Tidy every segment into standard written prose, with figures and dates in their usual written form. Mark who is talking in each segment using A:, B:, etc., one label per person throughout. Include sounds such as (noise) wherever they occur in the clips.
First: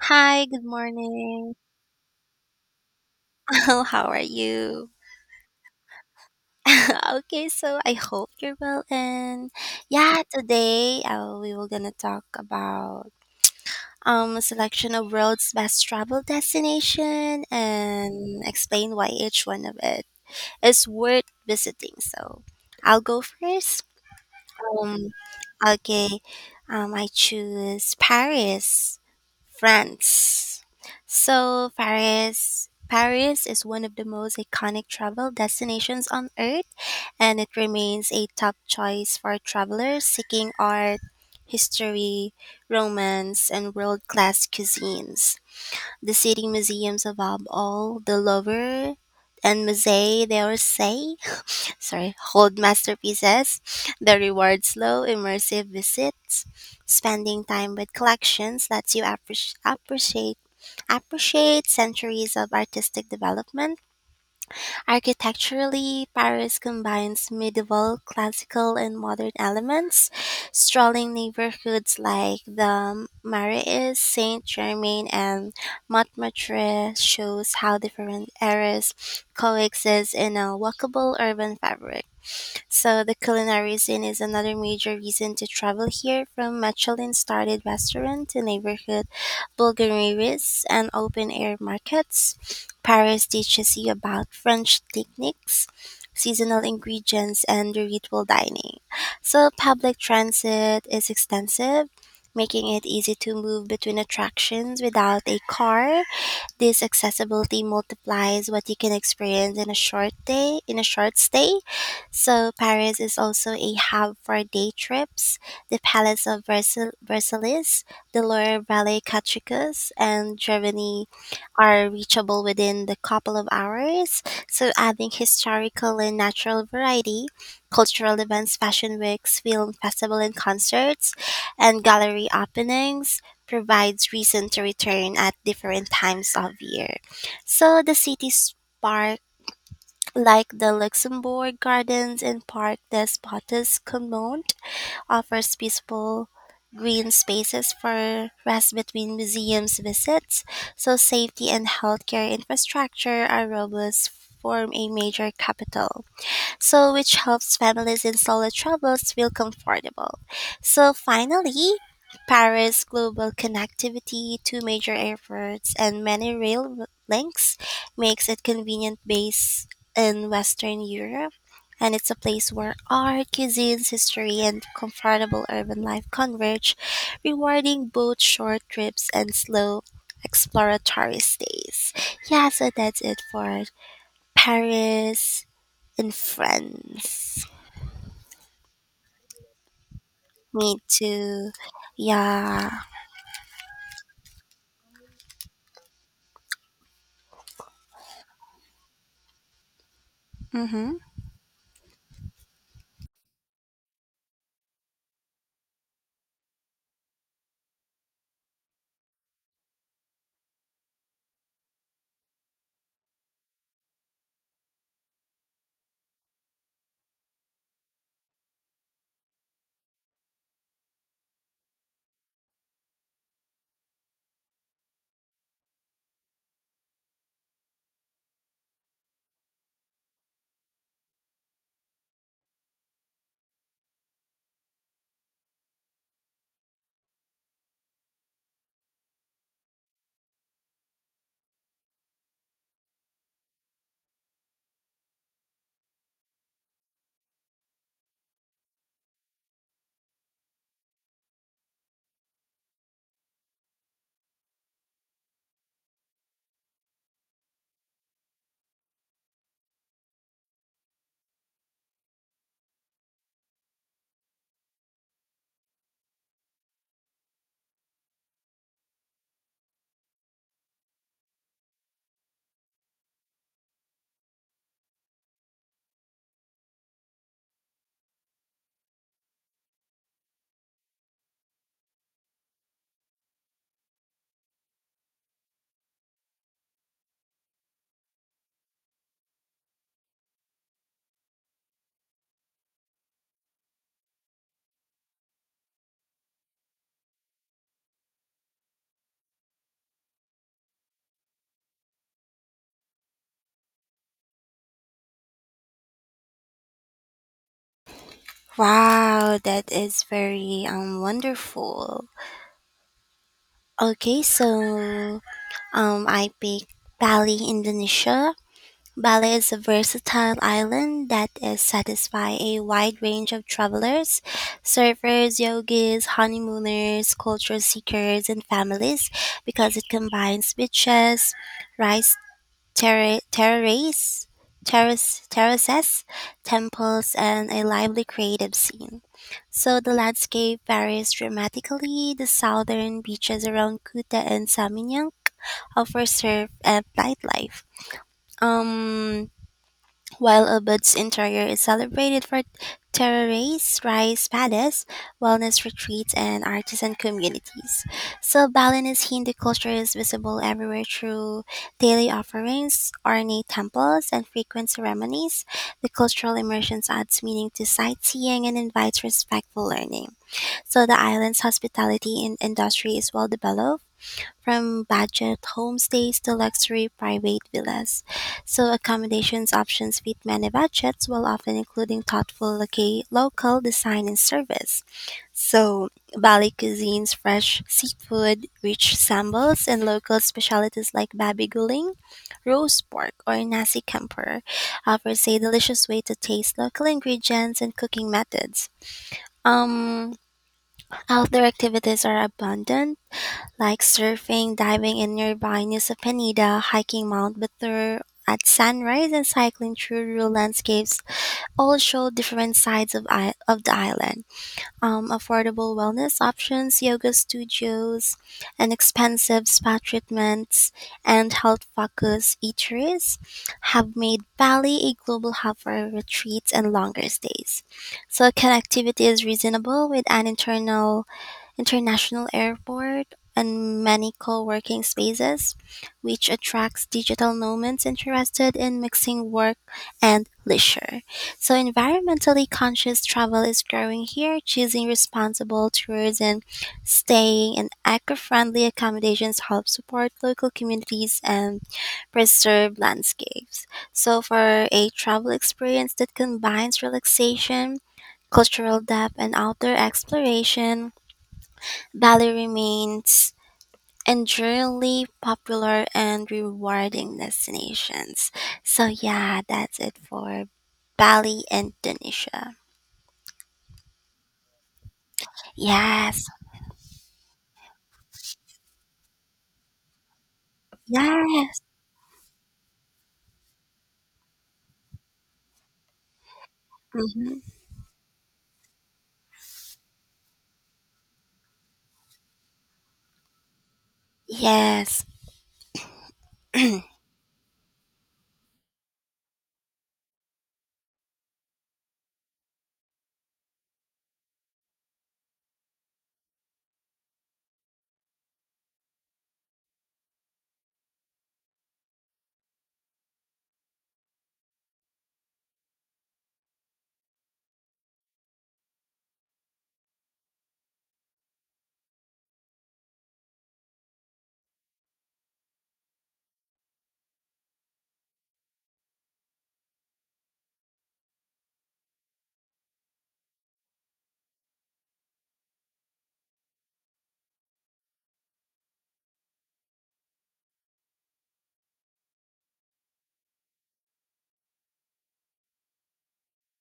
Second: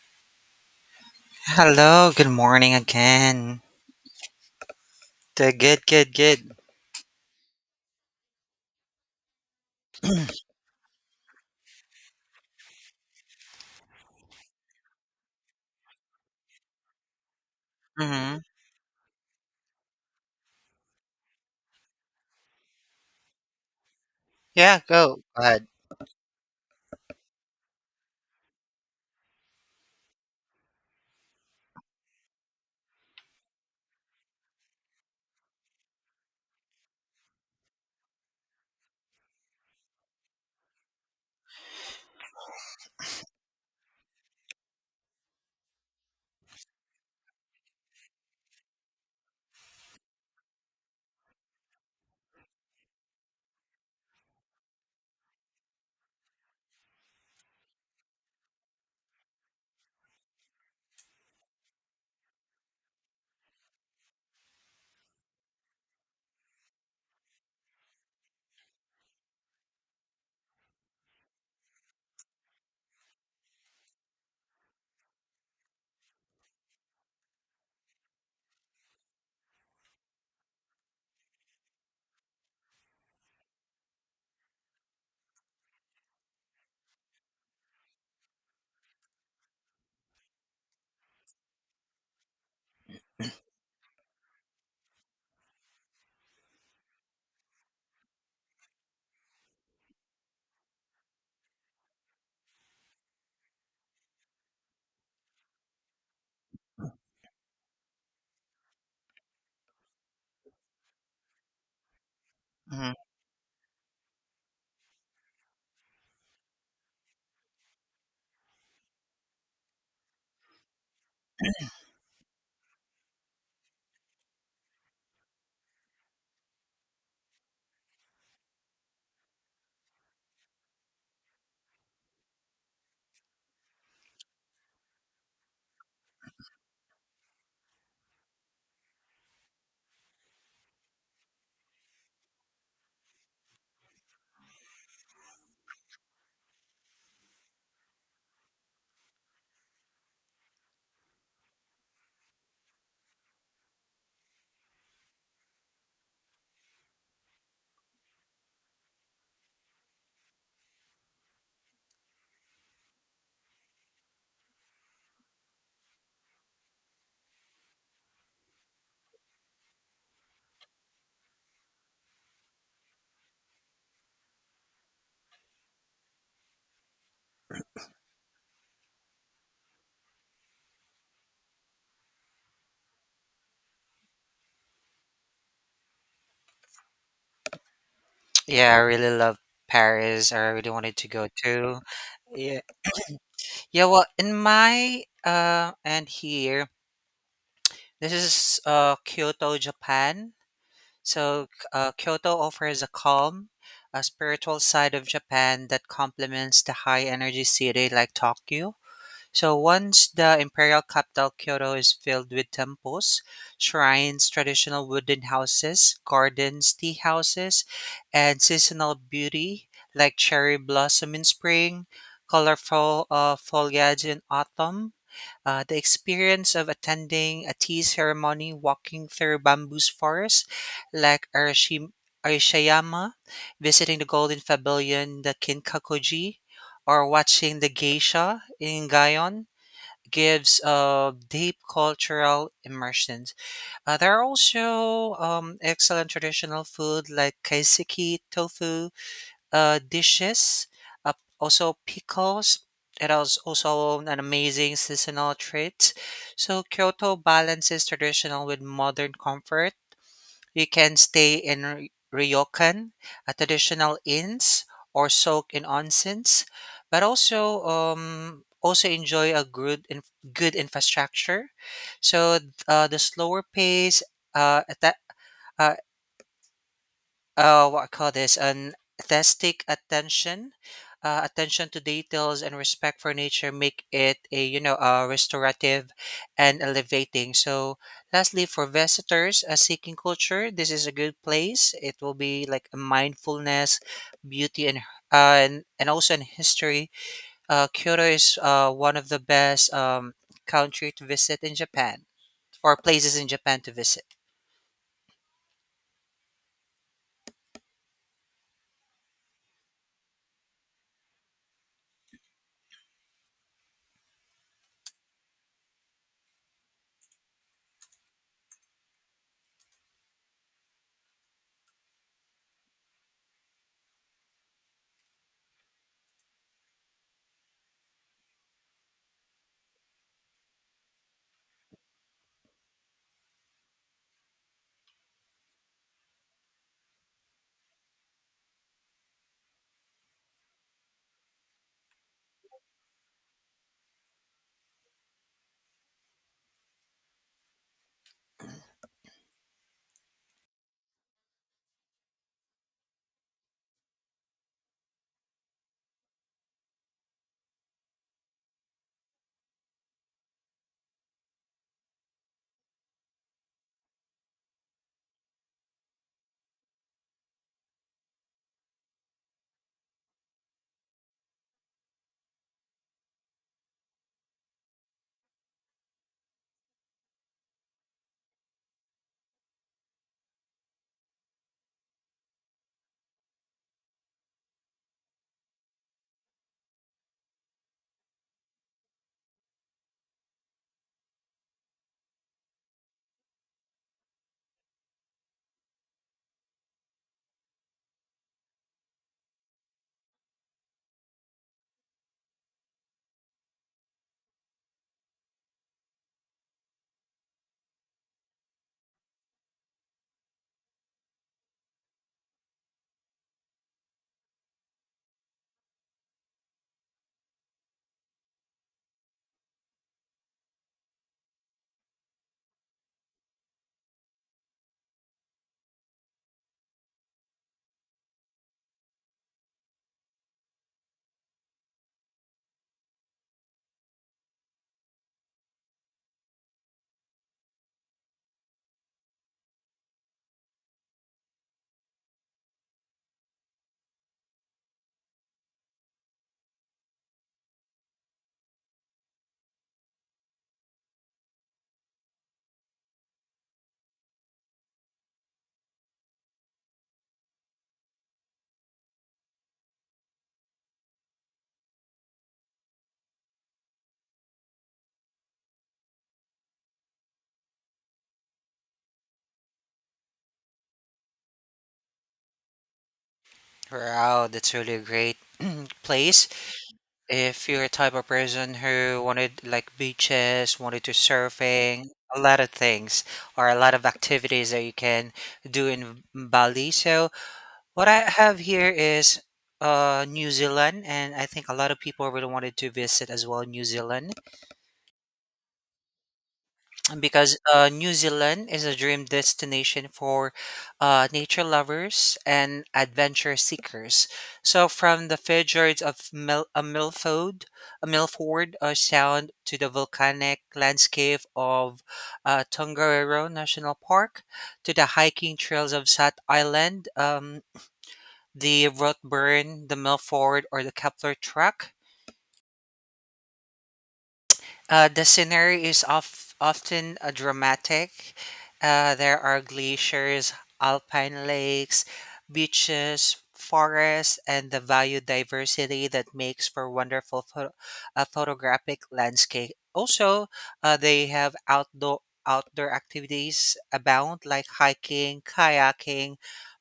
A: Hi, good morning.
B: Hello, good morning again.
A: (laughs) How are you?
B: Good.
A: (laughs) Okay, so I hope you're well. And yeah,
B: (clears throat)
A: today we were gonna talk about a selection of world's best travel destination
B: hmm
A: and explain why each one of it is worth visiting. So I'll go first.
B: Yeah,
A: Um,
B: go. Go ahead.
A: okay, I choose Paris France. So, Paris is one of the most iconic travel destinations on earth, and it remains a top choice for travelers seeking art, history, romance, and world class cuisines. The city museums above all, the Louvre and Musée d'Orsay, sorry, hold masterpieces, the reward slow, immersive visits, spending time with collections lets you appreciate centuries of artistic development. Architecturally, Paris combines medieval, classical, and modern elements. Strolling neighborhoods like the Marais, Saint Germain, and Montmartre shows how different eras coexist in a walkable urban fabric. So the culinary scene is another major reason to travel here, from Michelin-starred restaurant to neighborhood bulgarieries and open-air markets. Paris teaches you about French techniques, seasonal ingredients, and ritual dining. So public transit is extensive, making it easy to move between attractions without a car this accessibility multiplies what you can experience in a short day, in a short stay. So
B: hmm
A: Paris is also a hub for day trips. The Palace of Versailles, the Loire Valley Catricus, and Germany are reachable within the couple of hours. So adding historical and natural variety, cultural events, fashion weeks, film festival and concerts, and gallery openings provides reason to return at different times of year. So the city's park, like the Luxembourg Gardens and Parc des Potes Communes, offers peaceful green spaces for rest between museums visits. So safety and healthcare infrastructure are robust form a major capital so which helps families in solo travels feel comfortable. So finally, Paris global connectivity, two major airports, and many rail links makes it convenient base in Western Europe. And it's a place where art, cuisines, history, and comfortable urban life converge, rewarding both short trips and slow exploratory stays. Yeah, so that's it for Paris and friends.
B: Yeah, I really love Paris. I really
A: Me
B: wanted to go
A: too.
B: too. Yeah.
A: Yeah.
B: Yeah, well, in my and here, this is Kyoto, Japan.
A: Mm-hmm.
B: So, Kyoto offers a calm, a spiritual side of Japan that complements the high energy city like Tokyo. So once the imperial capital, Kyoto is filled with temples, shrines, traditional wooden houses, gardens, tea houses, and seasonal beauty like cherry blossom in spring, colorful foliage in autumn. The experience of attending a tea ceremony, walking through bamboo forests like Arashiyama, visiting the Golden Pavilion, the Kinkakuji, or watching the geisha in Gaon gives deep cultural immersions. There are also excellent traditional food like kaiseki, tofu dishes, uh, also pickles. It is also an amazing seasonal treat. So Kyoto balances traditional with modern comfort. You can stay in ryokan, a traditional inns, or soak in onsens, but also enjoy a good infrastructure. So the slower pace, uh, atta- uh, what I call this an aesthetic attention, attention to details and respect for nature make it a a restorative and elevating. So lastly, for visitors seeking culture, this is a good place. It will be like a mindfulness, beauty, and and also in history. Kyoto is one of the best, country to visit in Japan, or places in Japan to visit.
A: Wow, that is very wonderful. Okay, so I picked Bali, Indonesia. Bali is a versatile island that is satisfy a wide range of travelers, surfers, yogis, honeymooners, culture seekers, and families because it combines beaches, rice terra- terrace, terrace, terraces, temples, and a lively creative scene. So the landscape varies dramatically. The southern beaches around Kuta and Saminyak offer surf and nightlife. Um, while Ubud's interior is celebrated for terraces, rice paddies, wellness retreats, and artisan communities. So, Balinese Hindu culture is visible everywhere through daily offerings, ornate temples, and frequent ceremonies. The cultural immersion adds meaning to sightseeing and invites respectful learning. So, the island's hospitality and industry is well developed from budget homestays to luxury private villas. So accommodations options fit many budgets while often including thoughtful local design and service. So Bali cuisines, fresh seafood, rich sambals, and local specialties like babi guling, roast pork, or nasi campur offers a delicious way to taste local ingredients and cooking methods. Um, outdoor activities are abundant like surfing, diving in nearby Nusa Penida, hiking Mount Batur at sunrise, and cycling through rural landscapes all show different sides of the island. Affordable wellness options, yoga studios, and expensive spa treatments and health focused eateries have made Bali a global hub for retreats and longer stays. So connectivity is reasonable with an internal international airport, and many co working spaces, which attracts digital nomads interested in mixing work and leisure. So, environmentally conscious travel is growing here, choosing responsible tours and staying in eco friendly accommodations help support local communities and preserve landscapes. So, for a travel experience that combines relaxation, cultural depth, and outdoor exploration, Bali remains enduringly popular and rewarding destinations. So yeah, that's it for Bali, Indonesia.
B: Wow, that's really a great (clears throat)
A: Yes,
B: place. If you're a type of person who wanted like beaches, wanted to
A: yes,
B: surfing, a lot of things or a lot of activities that you can do in Bali. So
A: hmm
B: what I have here is New Zealand, and I think a lot of people really wanted to visit as well New Zealand.
A: yes.
B: Because New Zealand is a dream destination for nature lovers and adventure seekers. So, from the fjords of Milford, Milford Sound, to the volcanic landscape of Tongariro National Park, to the hiking trails of Sat Island, the Rothburn, the Milford, or the Kepler Track. The scenery is of, often dramatic. There are glaciers, alpine lakes, beaches, forests, and the value diversity that makes for wonderful photographic landscape. Also, they have outdoor activities abound like hiking, kayaking,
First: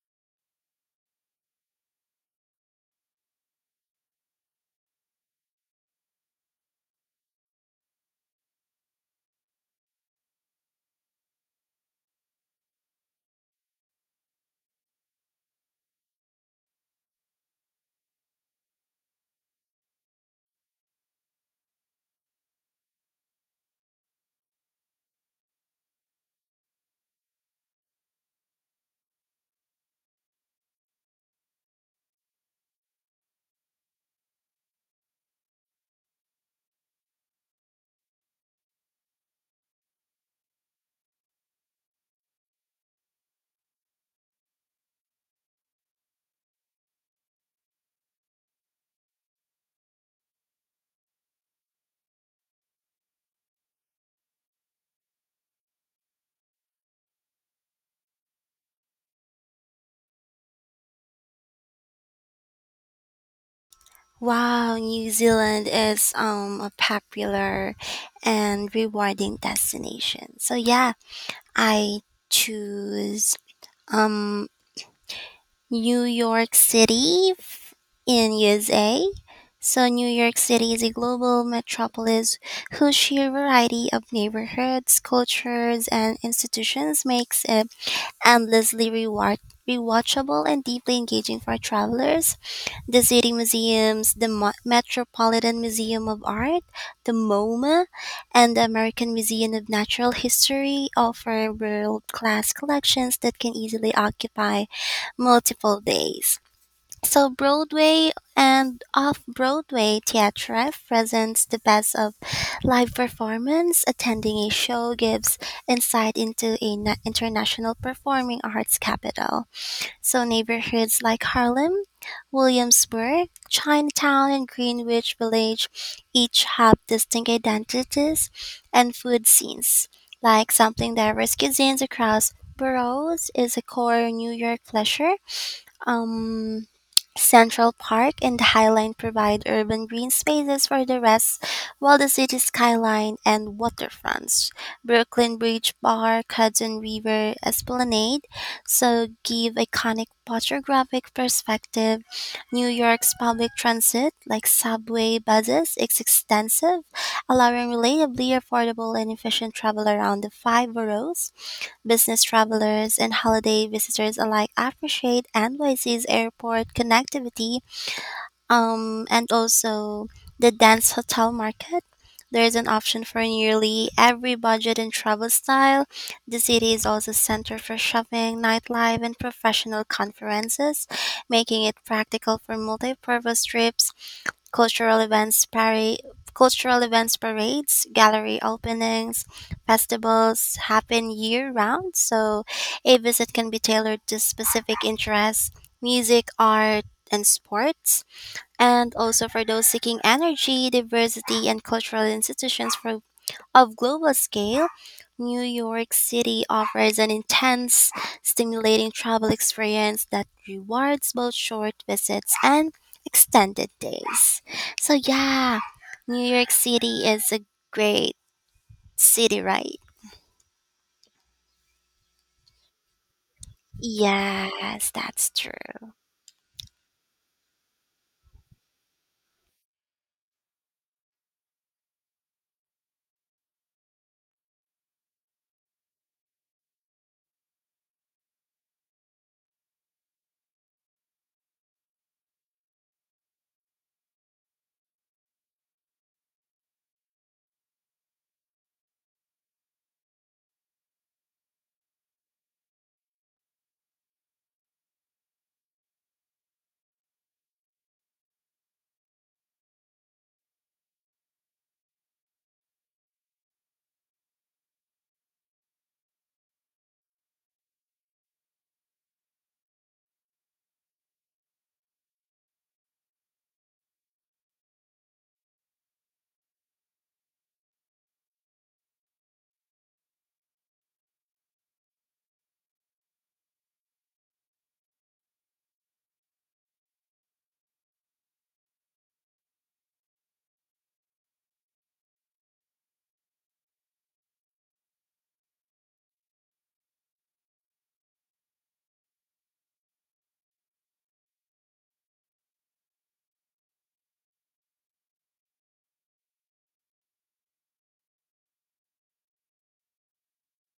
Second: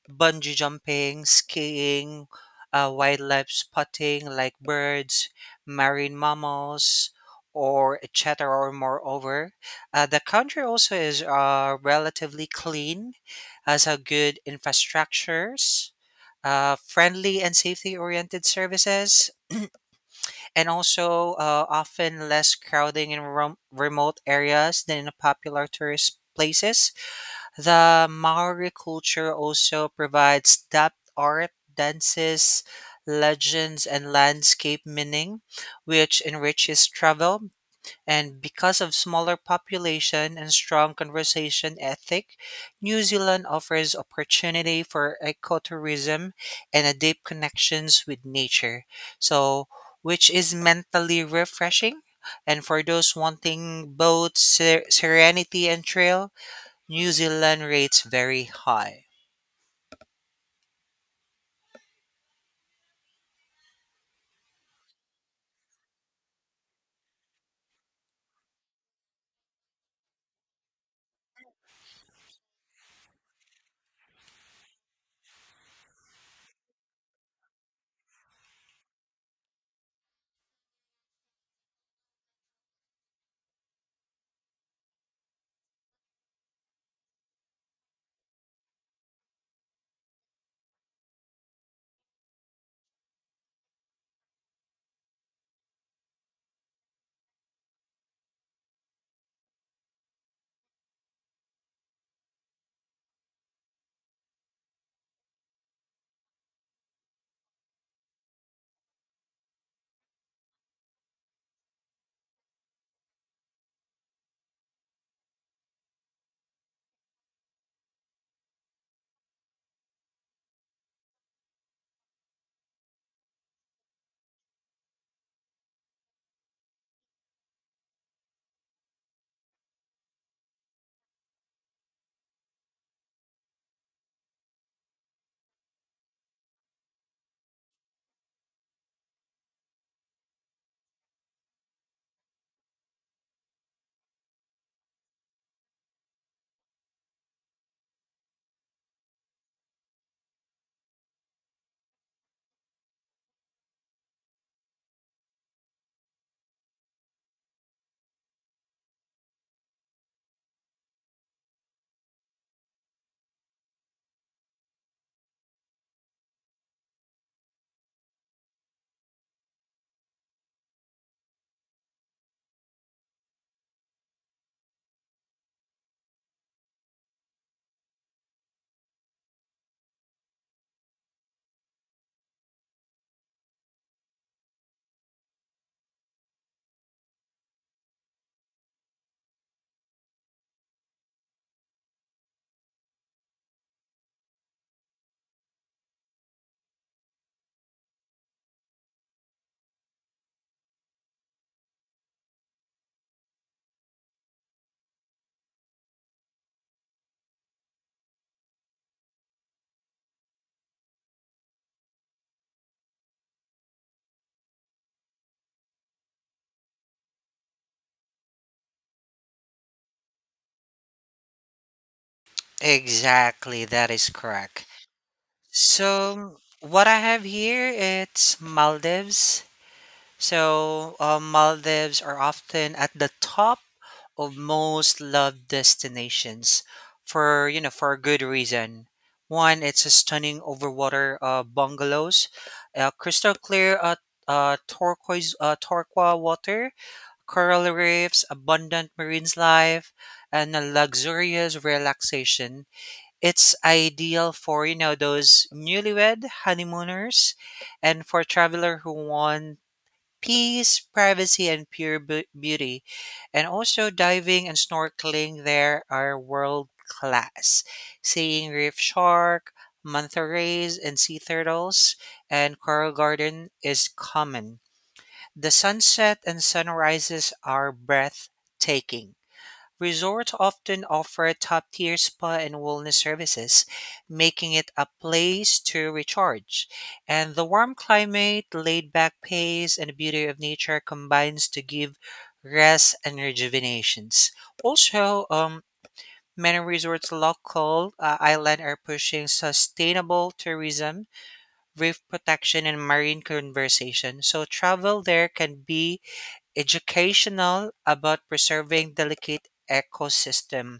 B: bungee jumping, skiing, wildlife spotting like birds, marine mammals, or etc. Or moreover, the country also is relatively clean, has a good infrastructures, friendly and safety-oriented services, and also often less crowding in remote areas than in popular tourist places. The Maori culture also provides depth art, dances, legends, and landscape meaning, which enriches travel. And because of smaller population and strong conversation ethic, New Zealand offers opportunity for ecotourism and a deep connections with nature. So, which is mentally refreshing. And for those wanting both serenity and trail, New Zealand rates very high.
A: Wow, New Zealand is a popular and rewarding destination. So yeah, I choose um New York City in USA. So New York City is a global metropolis whose sheer variety of neighborhoods, cultures, and institutions makes it endlessly rewatchable and deeply engaging for travelers the city museums, the Metropolitan Museum of Art, the MoMA, and the American Museum of Natural History offer world class collections that can easily occupy multiple days. So, Broadway and off Broadway theatre presents the best of live performance. Attending a show gives insight into an international performing arts capital. So neighborhoods like Harlem, Williamsburg, Chinatown, and Greenwich Village each have distinct identities and food scenes. Like sampling diverse cuisines across boroughs is a core New York pleasure. Um, Central Park and the Highline provide urban green spaces for the rest, while the city skyline and waterfronts, Brooklyn Bridge Park, Hudson River Esplanade, so give iconic photographic perspective. New York's public transit, like subway buses, is extensive, allowing relatively affordable and efficient travel around the five boroughs. Business travelers and holiday visitors alike appreciate NYC's airport connectivity and also the dense Hotel Market. There is an option for nearly every budget and travel style. The city is also a center for shopping, nightlife, and professional conferences, making it practical for multi-purpose trips cultural events parade cultural events parades gallery openings festivals happen year round so a visit can be tailored to specific interests music art and sports and also for those seeking energy diversity and cultural institutions for of global scale, New York City offers an intense, stimulating travel experience that rewards both short visits and extended days. So, yeah, New York City is a great city, right?
B: Exactly, that is correct.
A: Yes, that's true.
B: So what I have here it's Maldives. So Maldives are often at the top of most loved destinations for for a good reason. One, it's a stunning overwater bungalows, crystal clear turquoise, turquoise water, coral reefs, abundant marine life, and a luxurious relaxation. It's ideal for, those newlywed honeymooners and for traveler who want peace, privacy, and pure beauty. And also diving and snorkeling there are world class. Seeing reef shark, manta rays, and sea turtles and coral garden is common. The sunset and sunrises are breathtaking. Resorts often offer top tier spa and wellness services, making it a place to recharge. And the warm climate, laid back pace, and beauty of nature combines to give rest and rejuvenations. Also, many resorts local island are pushing sustainable tourism, reef protection, and marine conservation. So travel there can be educational about preserving delicate ecosystem.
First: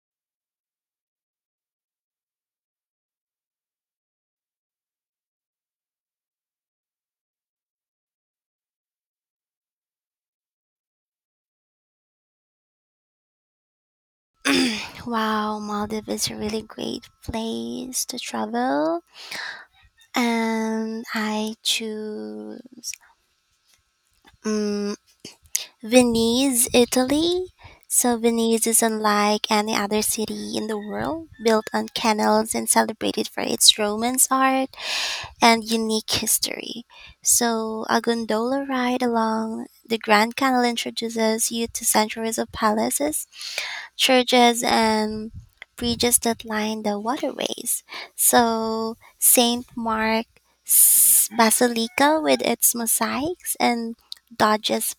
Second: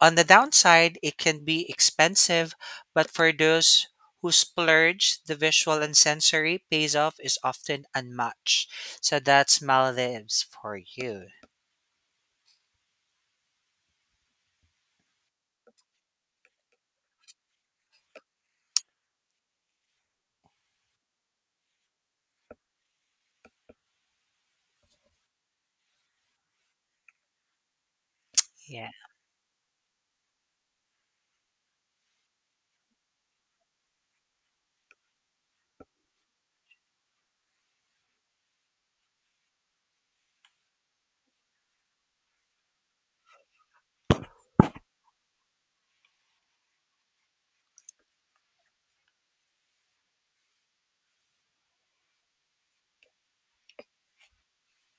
B: On the downside, it can be expensive, but for those who splurge, the visual and sensory pays off is often unmatched. So that's Maldives for you.
A: Wow, Maldives is a really great place to travel, and I choose. Mm Venice, Italy. So, Venice is
B: Yeah.
A: unlike any other city in the world, built on canals and celebrated for its Romance art and unique history. So, a gondola ride along the Grand Canal introduces you to centuries of palaces, churches, and bridges that line the waterways. So, St. Mark's Basilica with its mosaics and Dodge's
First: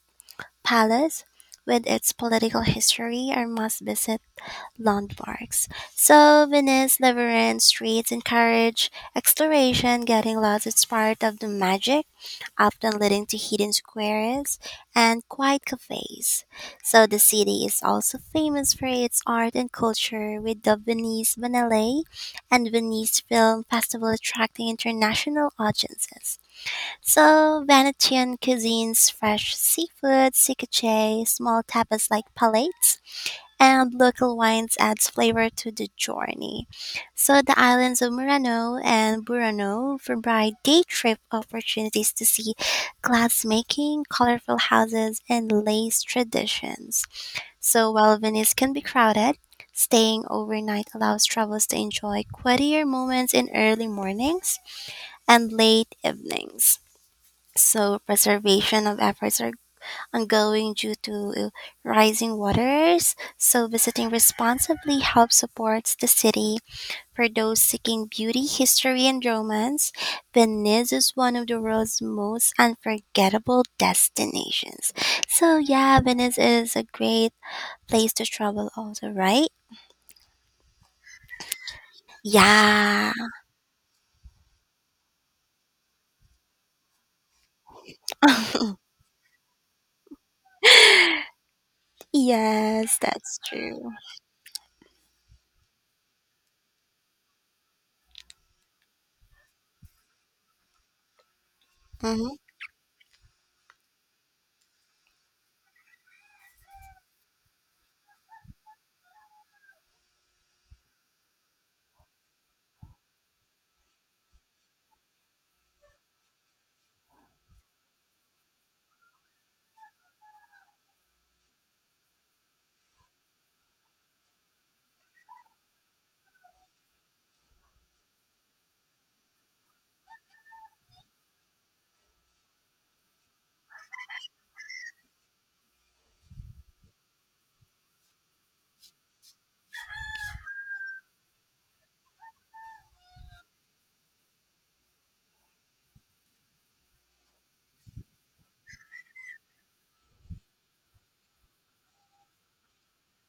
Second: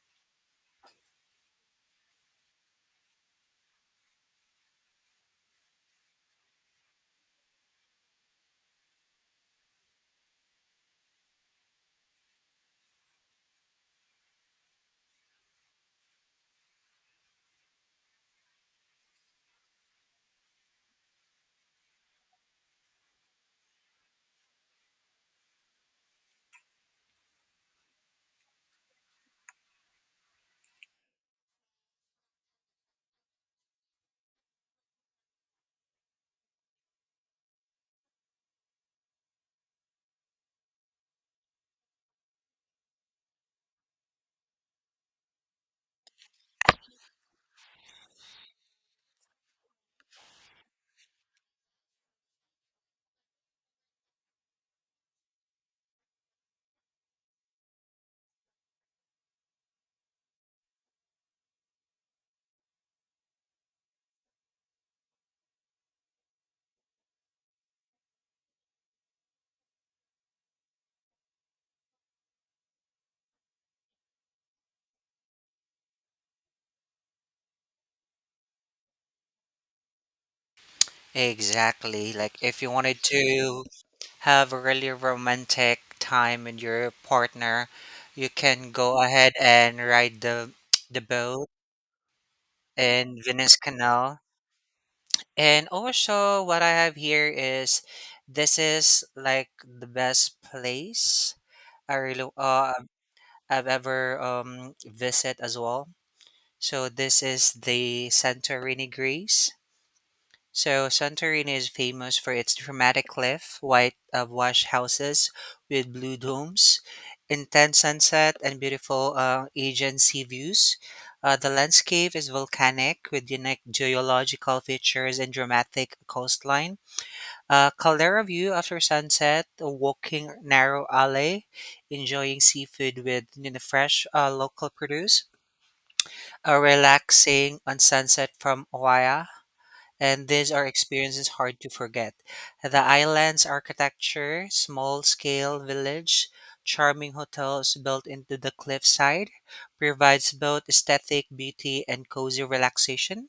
A: palace with its political history are must visit landmarks. So Venice, labyrinth streets encourage exploration, getting lost is part of the magic, often leading to hidden squares and quiet cafes. So the city is also famous for its art and culture with the Venice Biennale and Venice Film Festival attracting international audiences. So, Venetian cuisine's fresh seafood, ceviche, small tapas like palates, and local wines adds flavor to the journey. So, the islands of Murano and Burano provide day trip opportunities to see glassmaking, colorful houses, and lace traditions. So, while Venice can be crowded, staying overnight allows travelers to enjoy quieter moments in early mornings and late evenings. So preservation of efforts are ongoing due to rising waters. So visiting responsibly helps supports the city for those seeking beauty, history, and romance. Venice is one of the world's most unforgettable destinations. So yeah, Venice is a great place to travel also, right?
B: Exactly. Like if you wanted
A: Yeah.
B: to have a really romantic time with your partner, you
A: (laughs)
B: can go ahead and ride the boat
A: yes,
B: in
A: that's
B: Venice
A: true.
B: Canal. And also, what I have here is this is like the best place I
A: Mm-hmm.
B: I've ever visit as well. So this is the Santorini, Greece. So Santorini is famous for its dramatic cliff, white wash houses with blue domes, intense sunset, and beautiful Aegean sea views. The landscape is volcanic with unique geological features and dramatic coastline, a caldera view after sunset, a walking narrow alley, enjoying seafood with fresh local produce, a relaxing on sunset from Oaya. And these are experiences hard to forget. The island's architecture, small scale village, charming hotels built into the cliffside provides both aesthetic beauty and cozy relaxation.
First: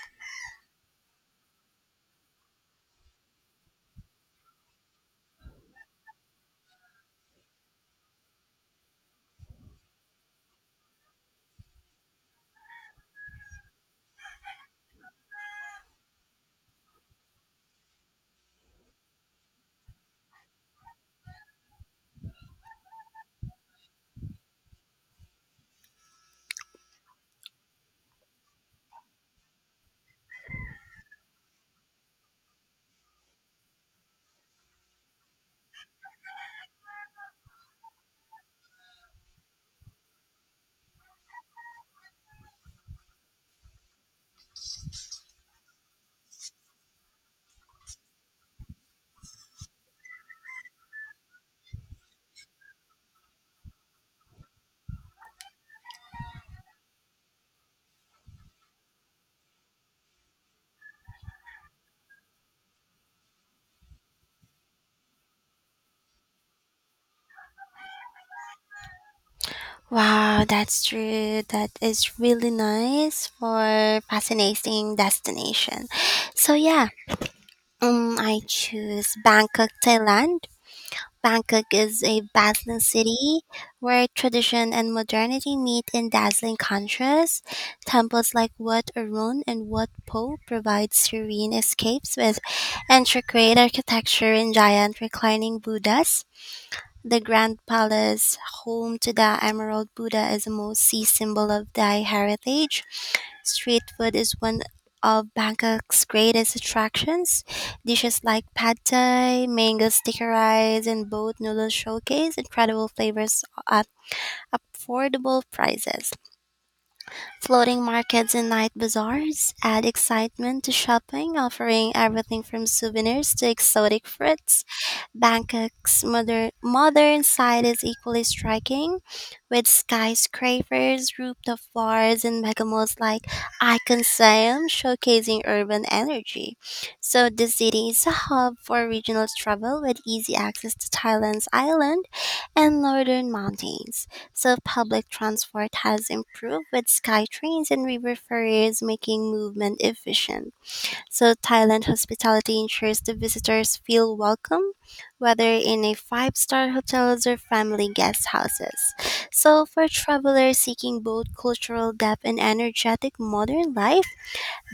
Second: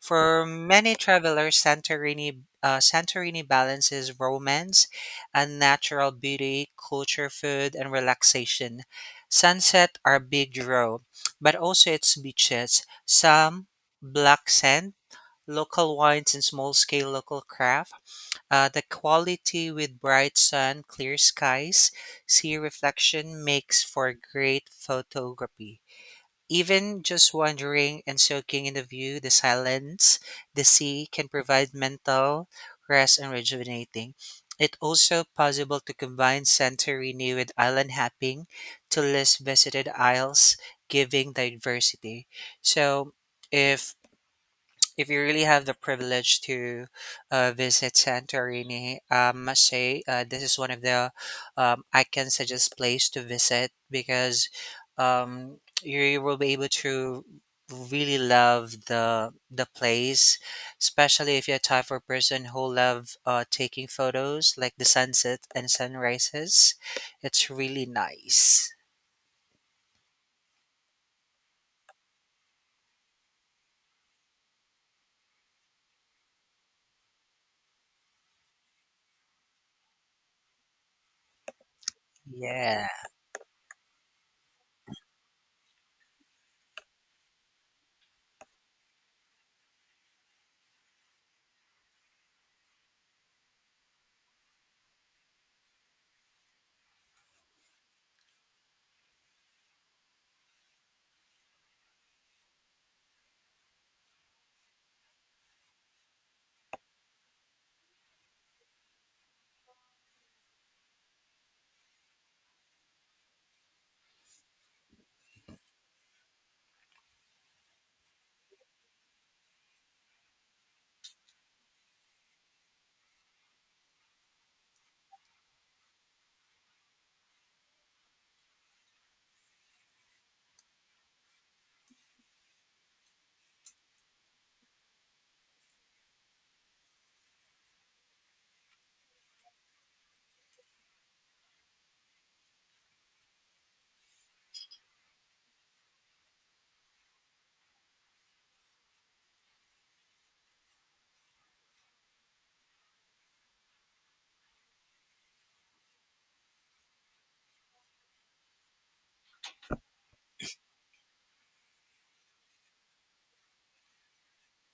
B: For many travelers, Santorini balances romance and natural beauty, culture, food, and relaxation. Sunset are big draw, but also its beaches, some black sand, local wines, and small scale local craft. The quality with bright sun, clear skies, sea reflection makes for great photography. Even just wandering and soaking in the view, the silence, the sea can provide mental rest and rejuvenating. It also possible to combine Santorini with island hopping to less visited isles, giving diversity. So, if if you really have the privilege to visit Santorini, I must say this is one of the, I can suggest place to visit, because you will be able to really love the place, especially if you're a type of person who love taking photos like the sunset and sunrises. It's really nice.
A: Wow, that's true. That is really nice for fascinating destination. So yeah, I choose Bangkok, Thailand. Bangkok is a bustling
B: Yeah,
A: city where tradition and modernity meet in dazzling contrast. Temples like Wat Arun and Wat Po provide serene escapes with intricate architecture and giant reclining Buddhas. The Grand Palace, home to the Emerald Buddha, is a most see symbol of Thai heritage. Street food is one of Bangkok's greatest attractions. Dishes like pad thai, mango sticky rice, and boat noodles showcase incredible flavors at affordable prices. Floating markets and night bazaars add excitement to shopping, offering everything from souvenirs to exotic fruits. Bangkok's modern side is equally striking, with skyscrapers, rooftop bars, and mega malls like Icon Siam showcasing urban energy. So the city is a hub for regional travel with easy access to Thailand's island and northern mountains. So public transport has improved with sky trains and river ferries making movement efficient. So Thailand hospitality ensures the visitors feel welcome, whether in a five-star hotels or family guest houses. So for travelers seeking both cultural depth and energetic modern life,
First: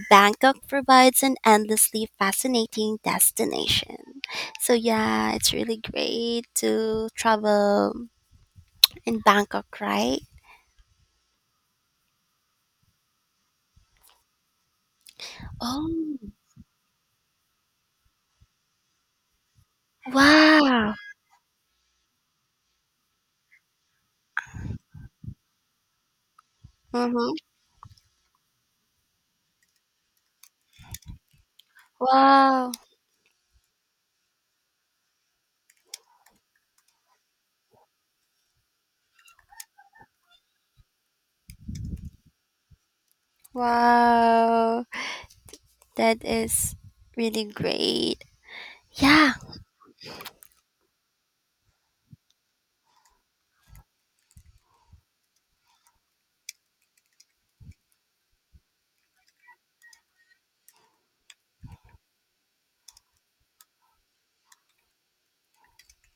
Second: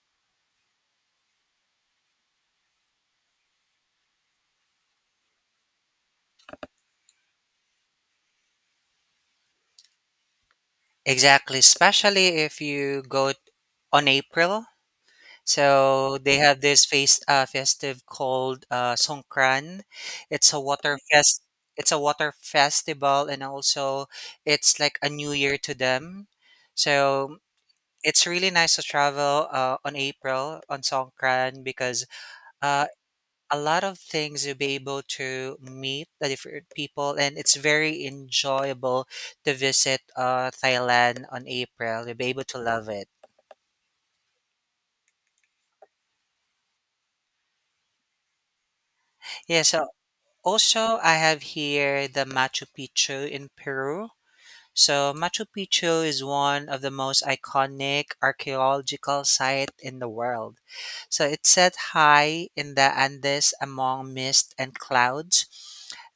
A: Bangkok provides an endlessly fascinating destination. So yeah, it's really great to travel in Bangkok, right?
B: exactly. Especially if you go on April. So
A: Oh,
B: they have this face festive called Songkran. It's a
A: wow.
B: water fest. It's a water festival, and also it's like a new year to them.
A: Mm-hmm.
B: So it's really nice to travel on April on Songkran, because
A: Wow.
B: uh, a lot of things, you'll be able to meet the different people, and it's very enjoyable to visit Thailand on April. You'll be able to love it.
A: Wow. That is really great. Yeah.
B: Yeah, so also, I have here the Machu Picchu in Peru. So, Machu Picchu is one of the most iconic archaeological sites in the world. So, it's set high in the Andes among mist and clouds.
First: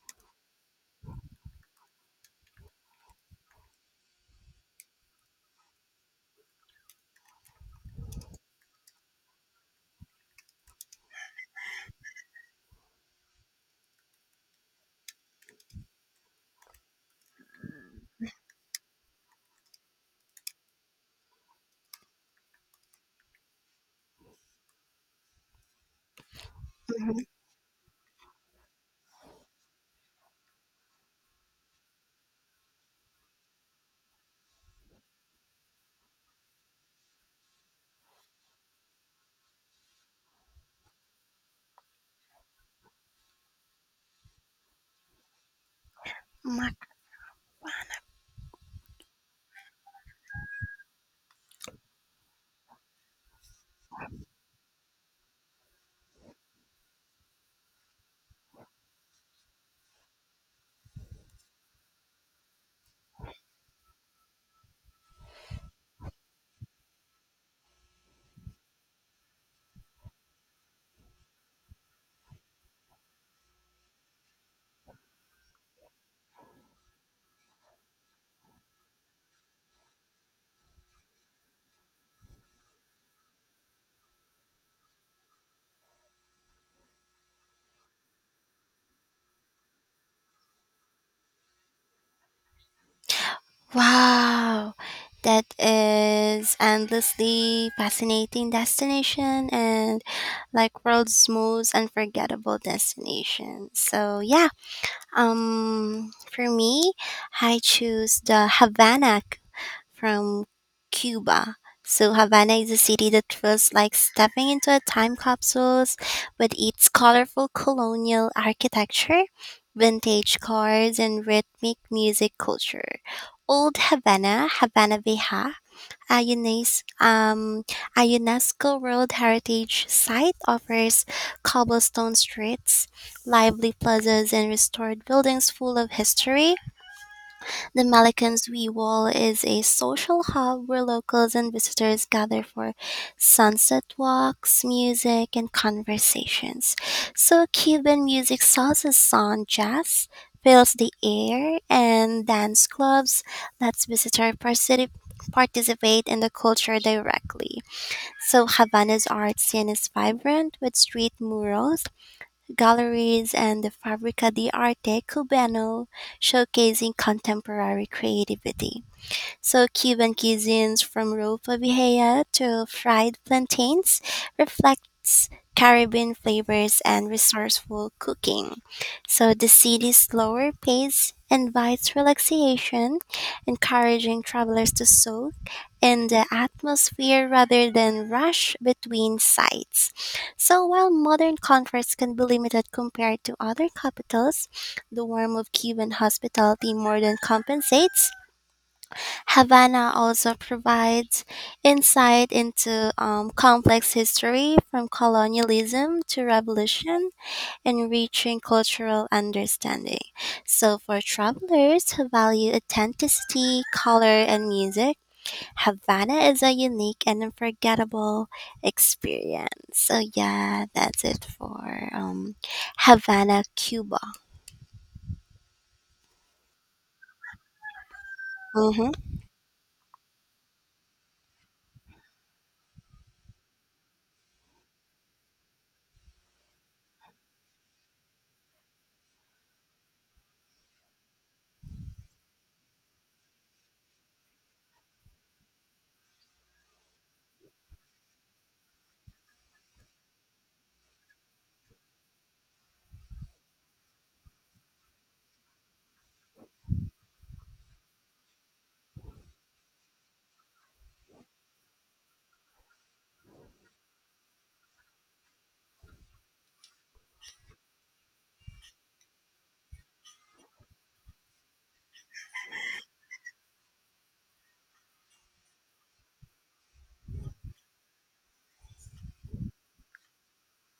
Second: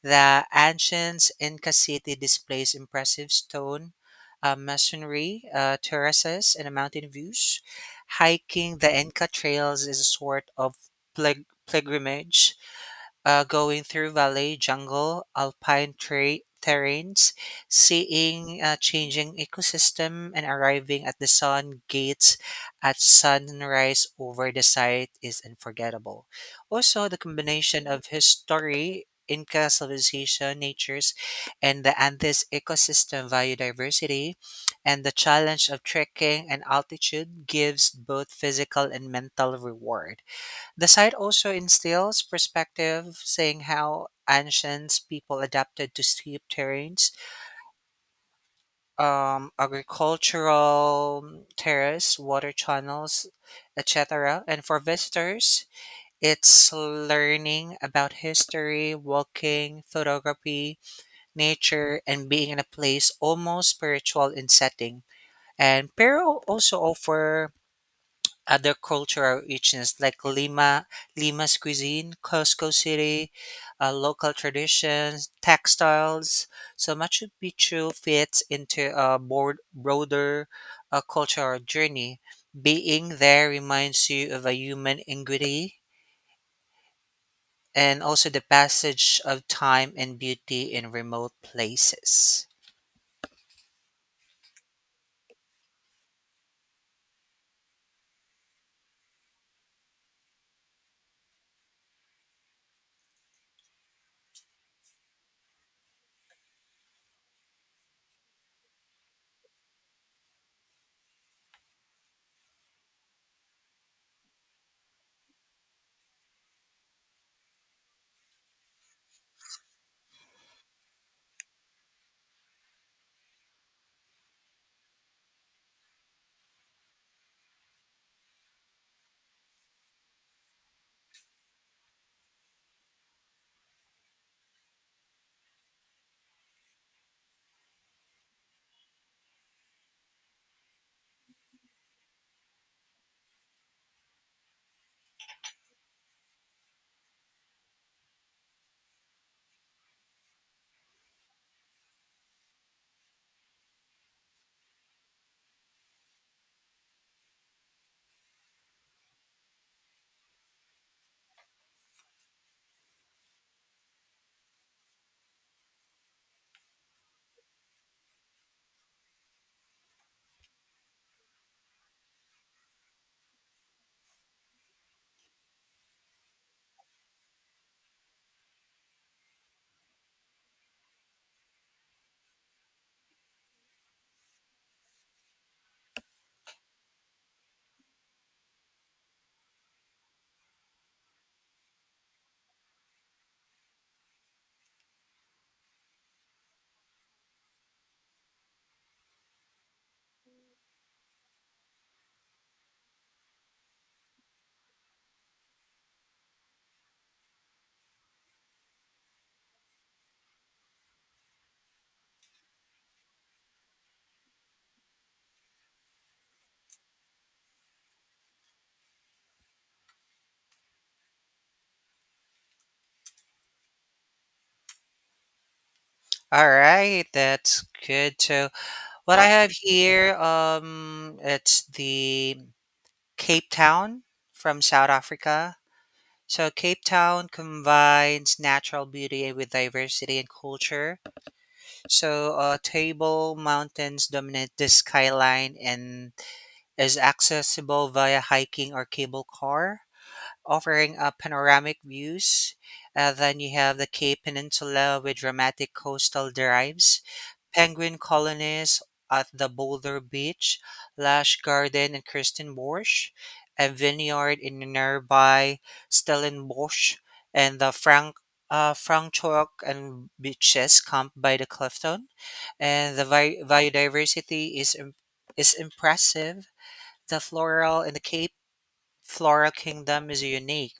B: The ancient Inca city displays impressive stone masonry, terraces, and mountain views. Hiking the Inca trails is a sort of pilgrimage, going through valley, jungle, alpine terrains, seeing changing ecosystem, and arriving at the sun gates at sunrise over the site is unforgettable. Also, the
A: Mm-hmm.
B: combination of history, Inca civilization, natures, and the Andes ecosystem biodiversity, and the challenge of trekking and altitude gives both physical and mental reward. The site also instills perspective, saying how ancient people adapted to steep terrains, agricultural terrace, water channels, etc. And for visitors, it's learning about history, walking, photography, nature, and being in a place almost spiritual in setting. And Peru also offer other cultural richness like Lima's cuisine, Costco City, local traditions, textiles. So Machu Picchu fits into a broader cultural journey. Being there reminds you of a human ingenuity and also the passage of time and beauty in remote places.
A: Wow. That is endlessly fascinating destination and like world's most unforgettable destination. So yeah, for me, I choose the Havana from Cuba. So Havana is a city that feels like stepping into a time capsule with its colorful colonial architecture, vintage cars, and rhythmic music culture. Old Havana, Havana Vieja, a UNES- um, a UNESCO World Heritage Site offers cobblestone streets, lively plazas, and restored buildings full of history the Malacan's Wee Wall is a social hub where locals and visitors gather for sunset walks, music, and conversations. So Cuban music, salsa, song, jazz fills the air, and dance clubs lets visitors participate in the culture directly. So Havana's art scene is vibrant with street murals galleries, and the Fabbrica di Arte Cubano, showcasing contemporary creativity. So, Cuban cuisines from ropa vieja to fried plantains reflects Caribbean flavors and resourceful cooking. So, the city's slower pace invites relaxation, encouraging travelers to soak in the atmosphere rather than rush between sites. So while modern comforts can be limited compared to other capitals, the warmth of Cuban hospitality more than compensates Havana also provides insight into complex history from colonialism to revolution, enriching cultural understanding. So, for travelers who value authenticity, color, and music, Havana is a unique and unforgettable experience. So, yeah, that's it for Havana, Cuba.
B: All right, that's good. So
A: Mhm.
B: what I have here, it's the Cape Town from South Africa. So Cape Town combines natural beauty with diversity and culture. So table mountains dominate the skyline and is accessible via hiking or cable car, offering panoramic views. Then you have the Cape Peninsula with dramatic coastal drives, Penguin colonies at the Boulder Beach, Lash Garden in Kirstenbosch, and vineyard in nearby Stellenbosch, and the Frank Franschhoek, and beaches camp by the Clifton, and the vi- biodiversity is im- is impressive. The floral in the Cape Flora Kingdom is unique.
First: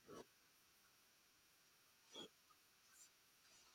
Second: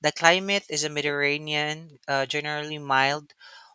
B: The climate is a Mediterranean, generally mild,